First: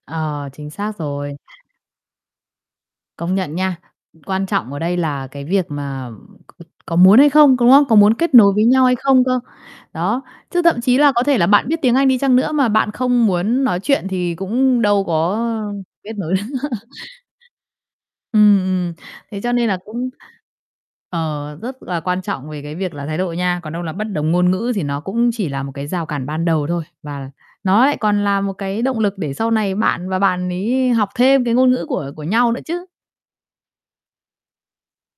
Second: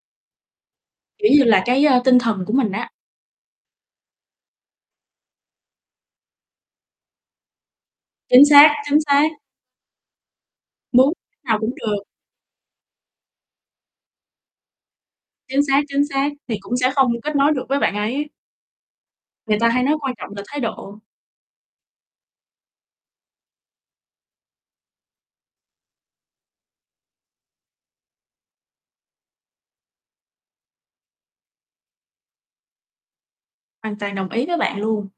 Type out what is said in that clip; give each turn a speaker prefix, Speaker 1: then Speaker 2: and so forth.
Speaker 1: Ờ, chính xác
Speaker 2: Kiểu
Speaker 1: rồi.
Speaker 2: như, là, cái, a, tinh thần của mình á.
Speaker 1: Công nhận nha. Quan trọng ở đây là cái việc mà c có muốn hay không, có đúng không? Có muốn kết
Speaker 2: Chính
Speaker 1: nối với
Speaker 2: xác,
Speaker 1: nhau hay
Speaker 2: chính
Speaker 1: không
Speaker 2: xác.
Speaker 1: cơ. Đó, chứ thậm chí là
Speaker 2: Muốn
Speaker 1: có thể là
Speaker 2: nào
Speaker 1: bạn
Speaker 2: cũng
Speaker 1: biết tiếng
Speaker 2: được.
Speaker 1: Anh đi chăng nữa mà bạn không muốn nói chuyện thì cũng đâu có
Speaker 2: Chính xác, chính
Speaker 1: kết
Speaker 2: xác
Speaker 1: nối
Speaker 2: thì cũng sẽ không kết nối được với bạn ấy.
Speaker 1: Ừm, ừm, thế cho
Speaker 2: Người ta
Speaker 1: nên là
Speaker 2: hay nói
Speaker 1: cũng
Speaker 2: quan trọng là thái độ.
Speaker 1: ờ, rất là quan trọng về cái việc là thái độ nha. Còn đâu là bất đồng ngôn ngữ thì nó cũng chỉ là một cái rào cản ban đầu thôi. Và nó lại còn là một cái động lực để sau này bạn và bạn ấy học thêm cái ngôn ngữ của của nhau nữa chứ.
Speaker 2: Hoàn toàn đồng ý với bạn luôn.